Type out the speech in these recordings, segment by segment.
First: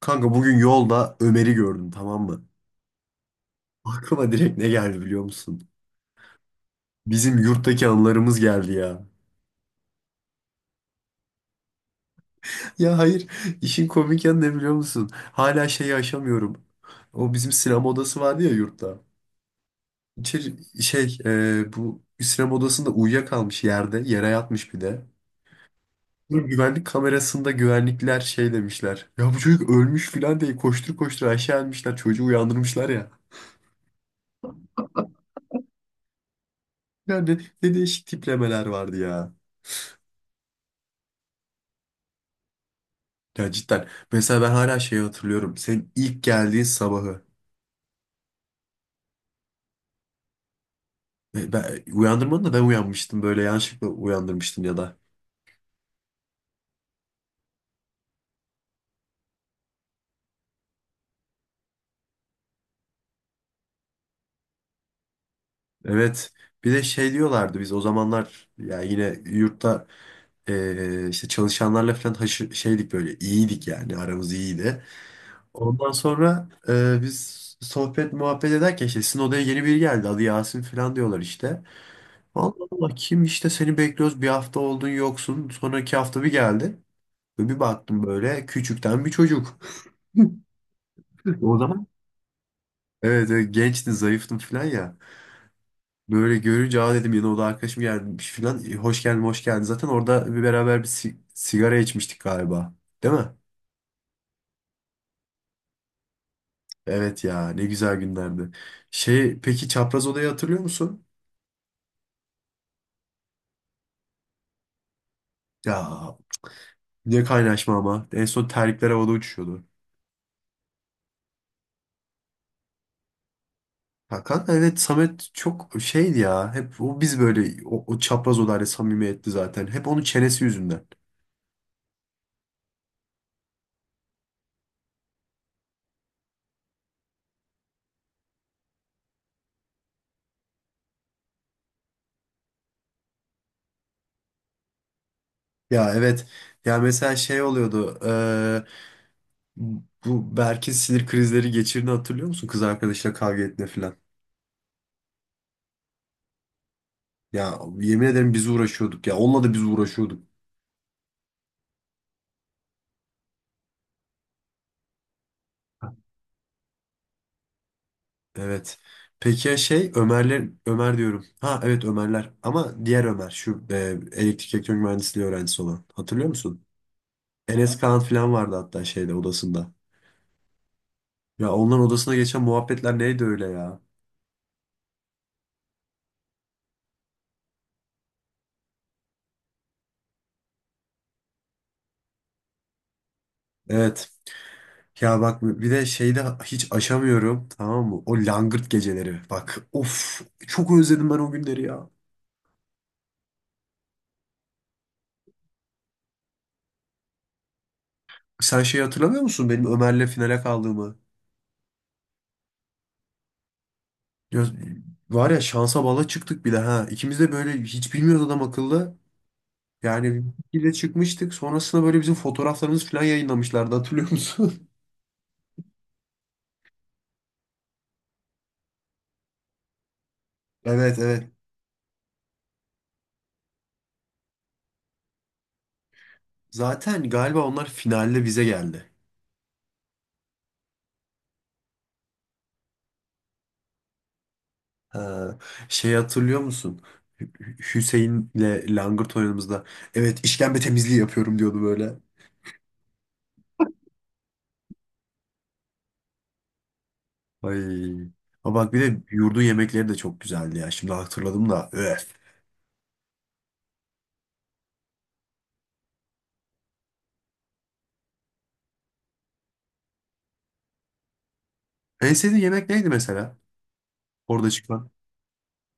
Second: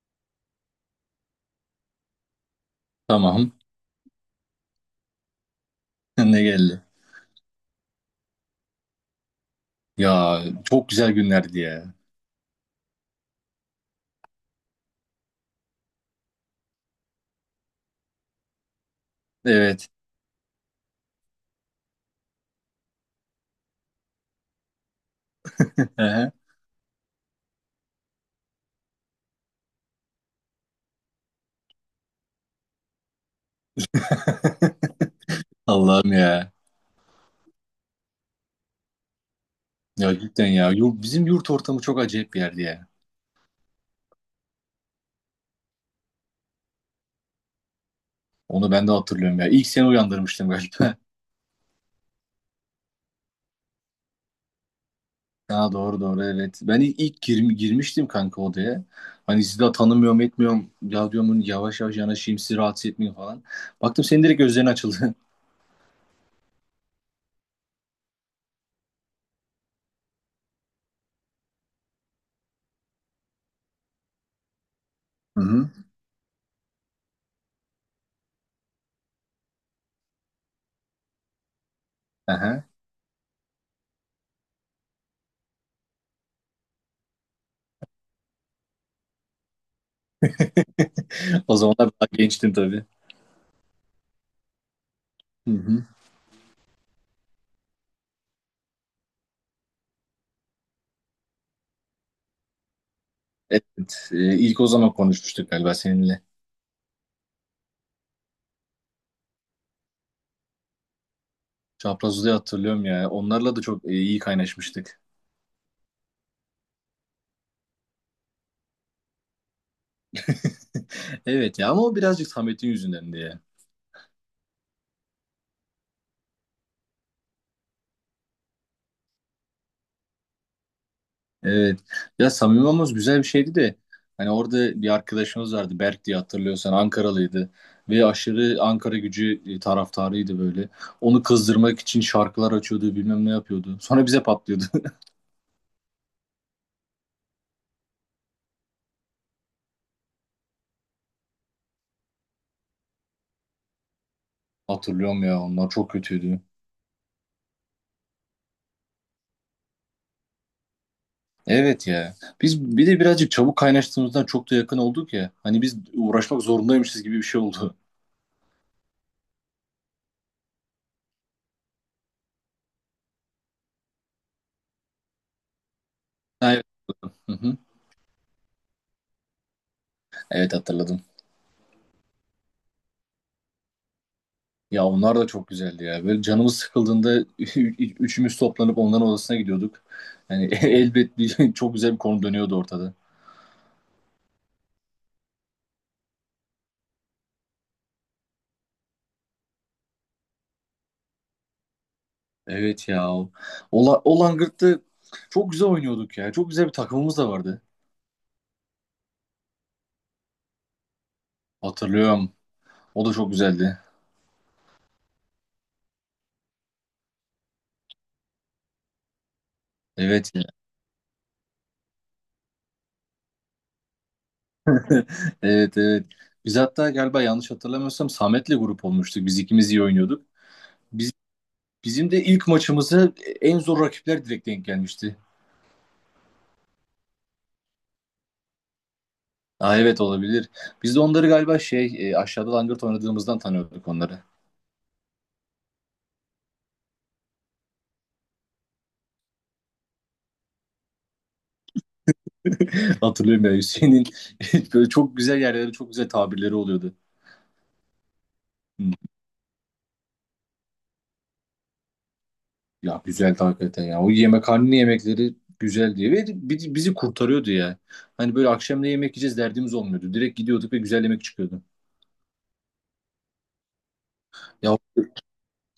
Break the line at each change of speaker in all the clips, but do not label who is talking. Kanka bugün yolda Ömer'i gördüm tamam mı?
Tamam.
Aklıma direkt ne geldi biliyor musun?
Ne geldi?
Bizim yurttaki anılarımız geldi ya.
Ya çok güzel günlerdi ya.
Ya hayır işin komik yanı ne biliyor musun? Hala şeyi aşamıyorum. O bizim sinema odası vardı ya yurtta.
Evet.
İçeri, Bu sinema odasında uyuyakalmış yerde yere yatmış bir de.
Ehe.
Bu güvenlik kamerasında güvenlikler şey demişler. Ya bu çocuk ölmüş filan diye koştur koştur aşağı inmişler çocuğu uyandırmışlar ya.
Allah'ım ya.
Yani ne değişik tiplemeler vardı ya.
Ya cidden ya. Bizim yurt ortamı çok acayip bir yerdi ya.
Ya cidden. Mesela ben hala şeyi hatırlıyorum. Senin ilk geldiğin sabahı.
Onu ben de hatırlıyorum ya. İlk seni uyandırmıştım galiba.
Uyandırmadın da ben uyanmıştım. Böyle yanlışlıkla uyandırmıştın ya da.
Ha, doğru doğru, evet. Ben girmiştim kanka odaya. Hani sizi daha tanımıyorum etmiyorum. Ya diyorum hani yavaş yavaş yanaşayım, sizi rahatsız etmeyeyim falan. Baktım senin direkt gözlerin açıldı.
Evet. Bir de şey diyorlardı biz o zamanlar ya yine yurtta işte çalışanlarla falan şeydik böyle iyiydik yani aramız iyiydi.
Hı hı.
Ondan sonra biz sohbet muhabbet ederken işte sizin odaya yeni biri geldi adı Yasin falan diyorlar işte.
Aha.
Allah Allah kim işte seni bekliyoruz bir hafta oldun yoksun sonraki hafta bir geldi. Ve bir baktım böyle küçükten bir çocuk.
O
O zaman
zamanlar daha gençtim tabii.
evet, evet gençtim zayıftım falan ya.
Hı hı.
Böyle görünce aa dedim yine o da arkadaşım gelmiş falan. E, hoş geldin hoş geldin. Zaten orada bir beraber bir sigara içmiştik galiba. Değil mi?
Evet. İlk o zaman konuşmuştuk galiba seninle.
Evet ya ne güzel günlerdi. Şey peki çapraz odayı hatırlıyor musun?
Çapraz Uzay'ı hatırlıyorum ya. Onlarla da çok iyi kaynaşmıştık.
Ya ne kaynaşma ama. En son terlikler havada uçuşuyordu.
Evet ya, ama o birazcık Samet'in yüzünden diye.
Hakan evet Samet çok şeydi ya. Hep o biz böyle o çapraz odayla samimiyetli zaten. Hep onun çenesi yüzünden.
Evet. Ya Samimi Mamos güzel bir şeydi de hani orada bir arkadaşımız vardı, Berk diye, hatırlıyorsan Ankaralıydı ve aşırı Ankara Gücü taraftarıydı böyle. Onu kızdırmak için şarkılar açıyordu, bilmem ne yapıyordu. Sonra bize patlıyordu.
Ya evet. Ya mesela şey oluyordu. Bu Berk'in sinir krizleri geçirdiğini hatırlıyor musun? Kız arkadaşıyla kavga ettiğinde falan.
Hatırlıyorum ya, onlar çok kötüydü.
Ya yemin ederim biz uğraşıyorduk. Ya onunla da biz uğraşıyorduk.
Evet ya. Biz bir de birazcık çabuk kaynaştığımızdan çok da yakın olduk ya. Hani biz uğraşmak zorundaymışız gibi bir şey oldu.
Evet. Peki ya şey Ömerler Ömer diyorum. Ha evet Ömerler. Ama diğer Ömer şu elektrik elektronik mühendisliği öğrencisi olan. Hatırlıyor musun?
Evet. Hı hı.
Enes Kaan falan vardı hatta şeyde odasında.
Evet, hatırladım.
Ya onların odasına geçen muhabbetler neydi öyle ya?
Ya onlar da çok güzeldi ya. Böyle canımız sıkıldığında üçümüz toplanıp onların odasına gidiyorduk. Yani elbet bir çok güzel bir konu dönüyordu ortada.
Evet. Ya bak bir de şeyde hiç aşamıyorum tamam mı? O langırt geceleri. Bak of çok özledim ben o günleri ya.
Evet ya. Ola, o Langırt'ta çok güzel oynuyorduk ya. Çok güzel bir takımımız da vardı.
Sen şey hatırlamıyor musun benim Ömer'le finale kaldığımı?
Hatırlıyorum. O da çok güzeldi.
Ya, var ya şansa bala çıktık bir de ha. İkimiz de böyle hiç bilmiyoruz adam akıllı. Yani
Evet.
bir de çıkmıştık. Sonrasında böyle bizim fotoğraflarımız falan yayınlamışlardı hatırlıyor musun?
Evet evet. Biz hatta galiba, yanlış hatırlamıyorsam, Samet'le grup olmuştuk. Biz ikimiz iyi oynuyorduk.
Evet,
Biz,
evet.
Bizim de ilk maçımıza en zor rakipler direkt denk gelmişti.
Zaten galiba onlar finalde bize geldi.
Aa, evet, olabilir. Biz de onları galiba aşağıda langırt oynadığımızdan tanıyorduk onları.
Ha, şey hatırlıyor musun? Hüseyin'le langırt oynadığımızda evet işkembe temizliği yapıyorum diyordu böyle.
Hatırlıyorum ya Hüseyin'in böyle çok güzel yerlere çok güzel tabirleri oluyordu.
Ay. Ama bak bir
Hı.
de yurdun yemekleri de çok güzeldi ya. Şimdi hatırladım da. Öf.
Ya güzel hakikaten ya. O yemekhane yemekleri güzel diye ve bizi kurtarıyordu ya. Hani böyle akşam ne yemek yiyeceğiz derdimiz olmuyordu. Direkt gidiyorduk ve güzel yemek çıkıyordu.
En sevdiğin yemek neydi mesela? Orada
Ya
çıkan.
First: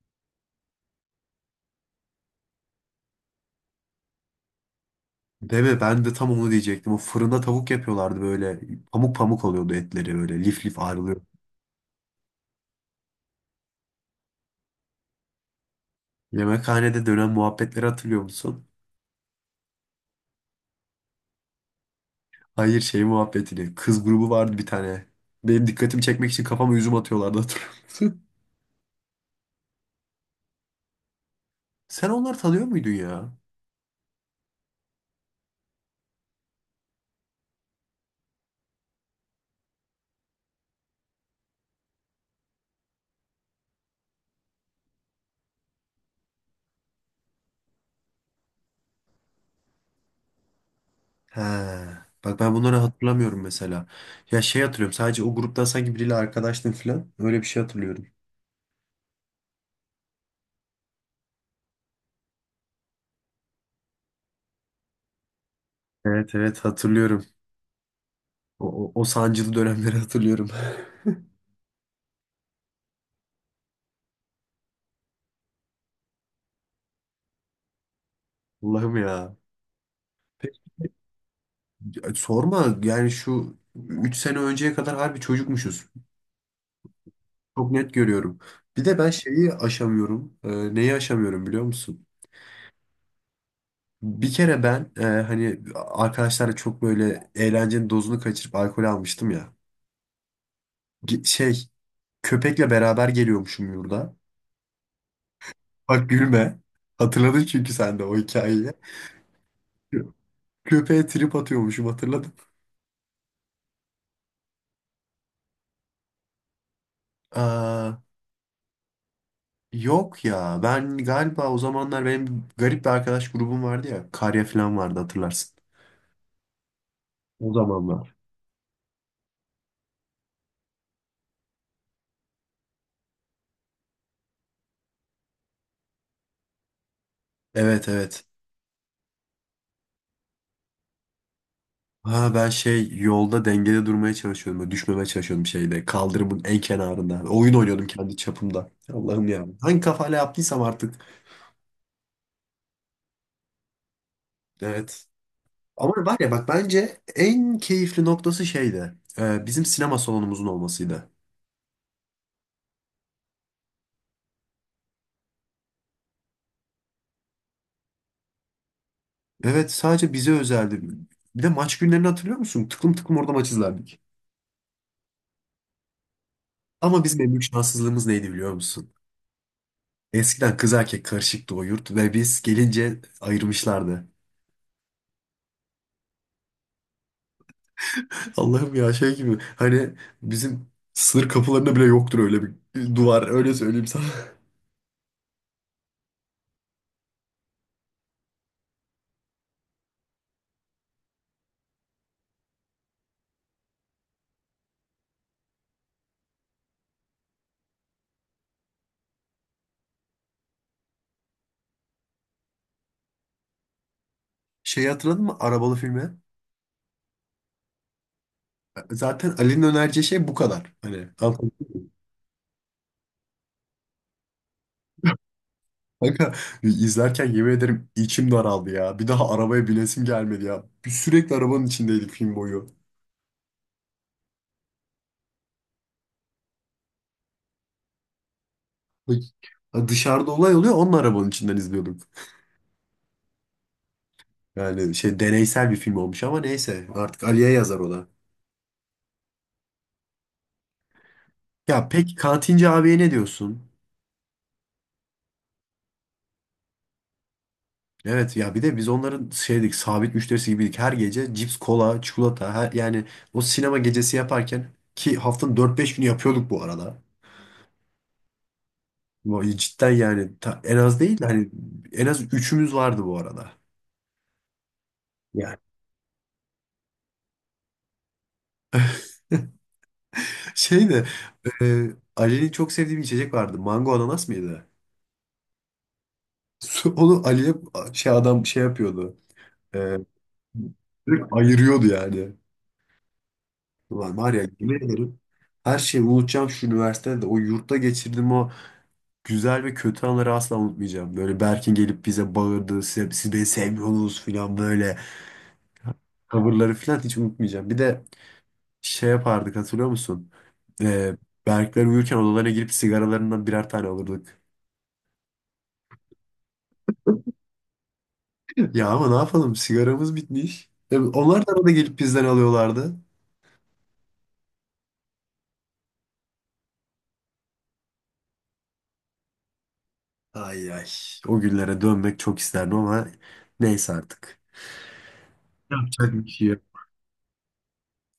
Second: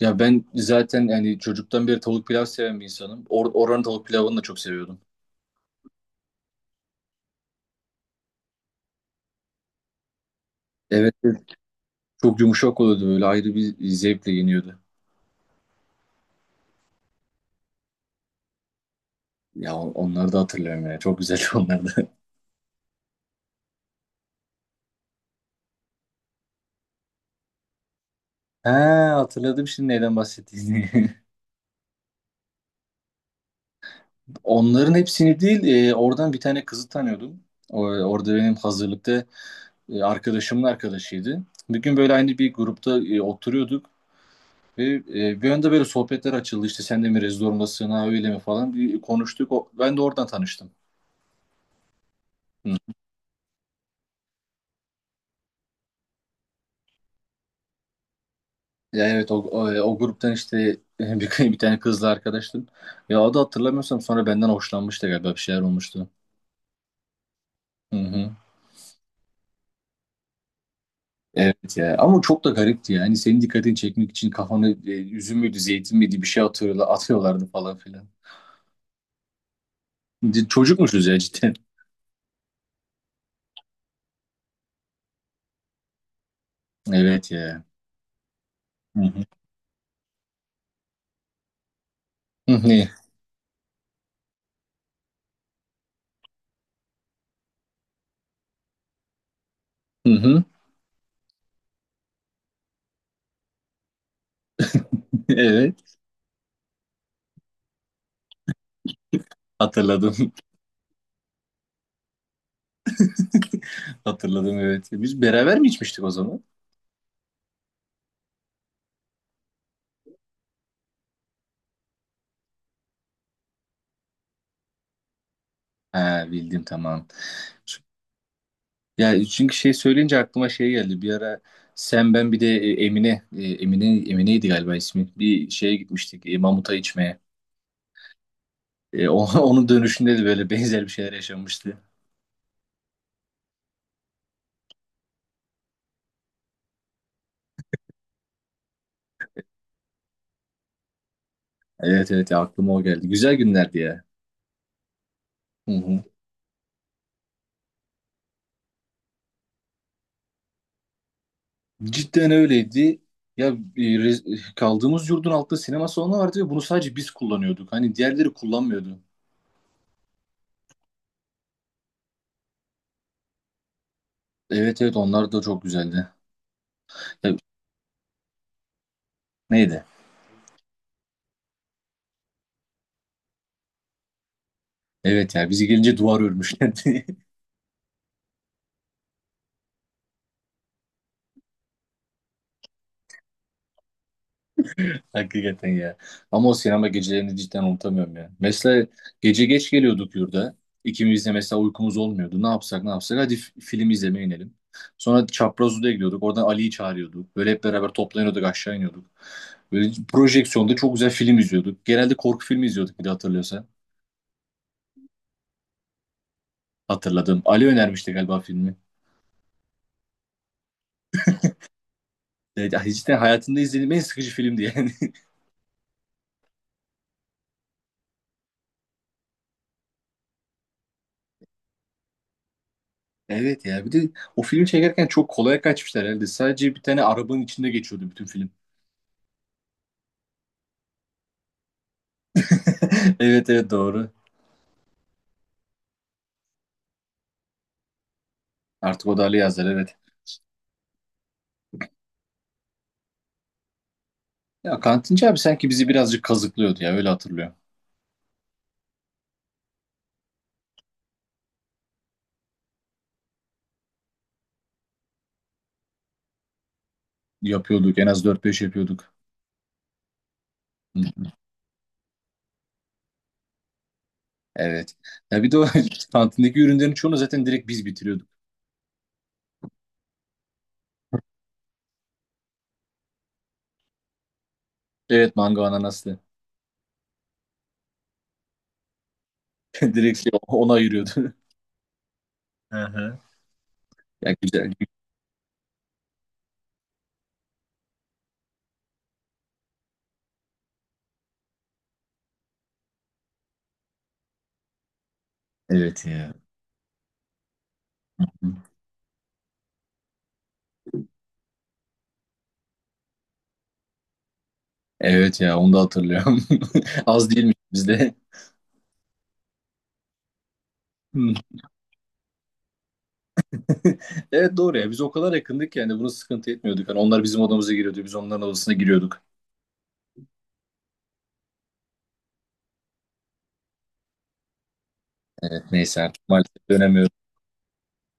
ya, ben zaten yani çocuktan beri tavuk pilav seven bir insanım. Oranın tavuk pilavını da çok seviyordum.
Değil mi? Ben de tam onu diyecektim. O fırında tavuk yapıyorlardı böyle. Pamuk pamuk oluyordu etleri böyle. Lif lif
Evet,
ayrılıyor.
evet. Çok yumuşak oluyordu, böyle ayrı bir zevkle yeniyordu.
Yemekhanede dönen muhabbetleri hatırlıyor musun?
Ya onları da hatırlıyorum ya. Çok güzel onları da.
Hayır şey muhabbetini. Kız grubu vardı bir tane. Benim dikkatimi çekmek için kafama üzüm atıyorlardı hatırlıyorum.
He, hatırladım şimdi neyden bahsettiğini.
Sen onları tanıyor muydun ya?
Onların hepsini değil, oradan bir tane kızı tanıyordum. O, orada benim hazırlıkta arkadaşımın arkadaşıydı. Bir gün böyle aynı bir grupta oturuyorduk. Ve bir anda böyle sohbetler açıldı, işte sen de mi rezidor musun, ha öyle mi falan, bir konuştuk. O, ben de oradan tanıştım.
He. Bak ben bunları
Hı.
hatırlamıyorum mesela. Ya şey hatırlıyorum. Sadece o gruptan sanki biriyle arkadaştım falan. Öyle bir şey hatırlıyorum.
Ya evet, o gruptan işte bir tane kızla arkadaştım. Ya o da, hatırlamıyorsam, sonra benden hoşlanmıştı galiba, bir şeyler olmuştu.
Evet, evet hatırlıyorum.
Hı hı.
O sancılı dönemleri hatırlıyorum.
Evet ya, ama çok da garipti yani. Senin dikkatini çekmek için kafanı üzüm müydü zeytin miydi bir şey atıyorlardı falan filan.
Allah'ım ya. Peki,
Çocukmuşuz ya cidden.
sorma yani şu 3 sene önceye kadar harbi çocukmuşuz.
Evet ya.
Çok net görüyorum. Bir de
Hı
ben
hı.
şeyi aşamıyorum. Neyi aşamıyorum biliyor musun?
Hı hı.
Bir kere ben hani arkadaşlarla çok böyle eğlencenin dozunu kaçırıp alkol almıştım ya.
Hı hı.
Ge- Şey Köpekle beraber geliyormuşum yurda.
Evet,
Bak gülme. Hatırladın çünkü sen de o hikayeyi.
hatırladım.
Köpeğe trip atıyormuşum hatırladım.
Hatırladım, evet. Biz beraber mi içmiştik o zaman?
Aa, yok ya ben galiba o zamanlar benim garip bir arkadaş grubum vardı ya. Karya falan vardı hatırlarsın.
Ha, bildim, tamam.
O zamanlar.
Ya çünkü şey söyleyince aklıma şey geldi. Bir ara sen, ben bir de Emine'ydi galiba ismi. Bir şeye gitmiştik, mamuta içmeye.
Evet, evet.
Onun dönüşünde de böyle benzer bir şeyler yaşanmıştı.
Ha ben şey yolda dengede durmaya çalışıyordum. Böyle düşmemeye çalışıyordum şeyde. Kaldırımın en kenarında. Oyun oynuyordum kendi çapımda. Allah'ım ya. Hangi kafayla yaptıysam artık.
Evet evet ya, aklıma o geldi. Güzel günlerdi ya.
Evet.
Hı hı.
Ama var ya bak bence en keyifli noktası şeydi. Bizim sinema salonumuzun olmasıydı.
Cidden öyleydi. Ya kaldığımız yurdun altında sinema salonu vardı ve bunu sadece biz kullanıyorduk. Hani diğerleri kullanmıyordu.
Evet, sadece bize özeldi. Bir de maç günlerini hatırlıyor musun? Tıklım tıklım orada maç izlerdik.
Evet evet, onlar da çok güzeldi.
Ama bizim en
Ya,
büyük şanssızlığımız neydi biliyor musun?
neydi?
Eskiden kız erkek karışıktı o yurt ve biz gelince ayırmışlardı.
Evet ya, bizi gelince duvar örmüşlerdi.
Allah'ım ya şey gibi hani bizim sınır kapılarında bile yoktur öyle bir duvar öyle söyleyeyim sana.
Hakikaten ya. Ama o sinema gecelerini cidden unutamıyorum ya. Mesela gece geç geliyorduk yurda. İkimiz de mesela uykumuz olmuyordu. Ne yapsak ne yapsak, hadi film izlemeye inelim. Sonra Çapraz Oda'ya gidiyorduk. Oradan Ali'yi çağırıyorduk. Böyle hep beraber toplanıyorduk, aşağı iniyorduk. Böyle projeksiyonda çok güzel film izliyorduk. Genelde korku filmi izliyorduk, bir de hatırlıyorsan.
Şeyi hatırladın mı arabalı filmi?
Hatırladım. Ali önermişti galiba filmi.
Zaten Ali'nin önereceği şey bu kadar. Hani anladın mı?
Evet, cidden hayatımda izlediğim en sıkıcı filmdi yani.
Kanka izlerken yemin ederim içim daraldı ya. Bir daha arabaya binesim gelmedi ya. Biz sürekli arabanın içindeydik film boyu.
Evet ya, bir de o filmi çekerken çok kolay kaçmışlar herhalde. Sadece bir tane arabanın içinde geçiyordu bütün film.
Bak, dışarıda olay oluyor onun arabanın içinden izliyorduk.
Evet evet, doğru.
Yani şey deneysel bir film olmuş ama neyse artık Ali'ye yazar o da.
Artık o da Ali Yazar, evet.
Ya peki kantinci abiye ne diyorsun?
Ya kantinci abi sanki bizi birazcık kazıklıyordu ya, öyle hatırlıyorum.
Evet ya bir de biz onların şeydik, sabit müşterisi gibiydik. Her gece cips, kola, çikolata her, yani o sinema gecesi yaparken ki haftanın 4-5 günü yapıyorduk bu arada.
Yapıyorduk, en az dört beş yapıyorduk.
Vay, cidden yani en az değil
Hı,
de hani en az üçümüz vardı bu arada.
evet. Ya bir
Yani.
de o kantindeki ürünlerin çoğunu zaten direkt biz bitiriyorduk.
Şey de e, Ali'nin çok sevdiği bir içecek vardı. Mango ananas mıydı?
Evet, mango ananaslı.
Onu Ali'ye şey adam şey yapıyordu. E,
Direkt şey, ona
Direkt
ayırıyordu.
ayırıyordu yani.
Hı hı.
Ulan var
Ya
ya yemin
güzel.
ederim her şeyi unutacağım şu üniversitede o yurtta geçirdiğim o güzel ve kötü anları asla unutmayacağım. Böyle Berk'in gelip bize bağırdı. Siz beni sevmiyorsunuz falan böyle.
Evet ya.
Tavırları falan hiç unutmayacağım. Bir de şey yapardık hatırlıyor musun? E, Berkler uyurken odalarına girip sigaralarından birer tane alırdık.
Evet ya, onu da hatırlıyorum. Az değilmiş bizde.
Ya ama ne yapalım sigaramız bitmiş. Tabii
Hı.
onlar da arada gelip bizden alıyorlardı.
Evet, doğru ya, biz o kadar yakındık ki yani bunu sıkıntı etmiyorduk. Hani onlar bizim odamıza giriyordu, biz onların odasına giriyorduk.
Ay ay o günlere dönmek çok isterdim ama neyse artık.
Evet, neyse
Yapacak bir
artık,
şey yok.
maalesef dönemiyoruz.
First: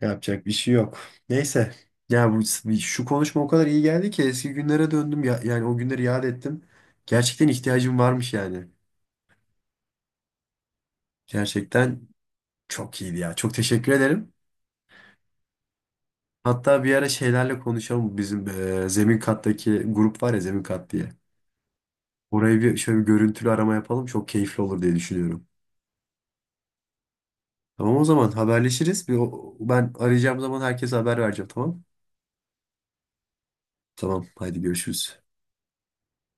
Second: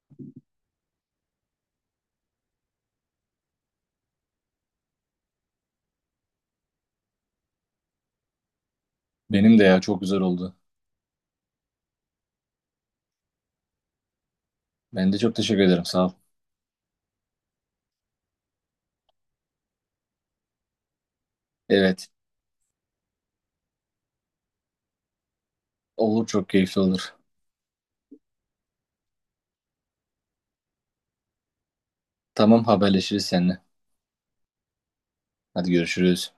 Yapacak bir şey yok. Neyse. Ya bu şu konuşma o kadar iyi geldi ki eski günlere döndüm ya, yani o günleri yad ettim. Gerçekten ihtiyacım varmış yani.
Benim de ya, çok güzel oldu.
Gerçekten çok iyiydi ya. Çok teşekkür ederim.
Ben de çok teşekkür ederim, sağ ol.
Hatta bir ara şeylerle konuşalım. Bizim zemin kattaki grup var ya zemin kat diye.
Evet,
Oraya bir şöyle bir görüntülü arama yapalım. Çok keyifli olur diye düşünüyorum.
olur, çok keyifli olur.
Tamam o zaman haberleşiriz. Ben arayacağım zaman herkese haber vereceğim tamam?
Tamam, haberleşiriz seninle.
Tamam haydi görüşürüz.
Hadi görüşürüz.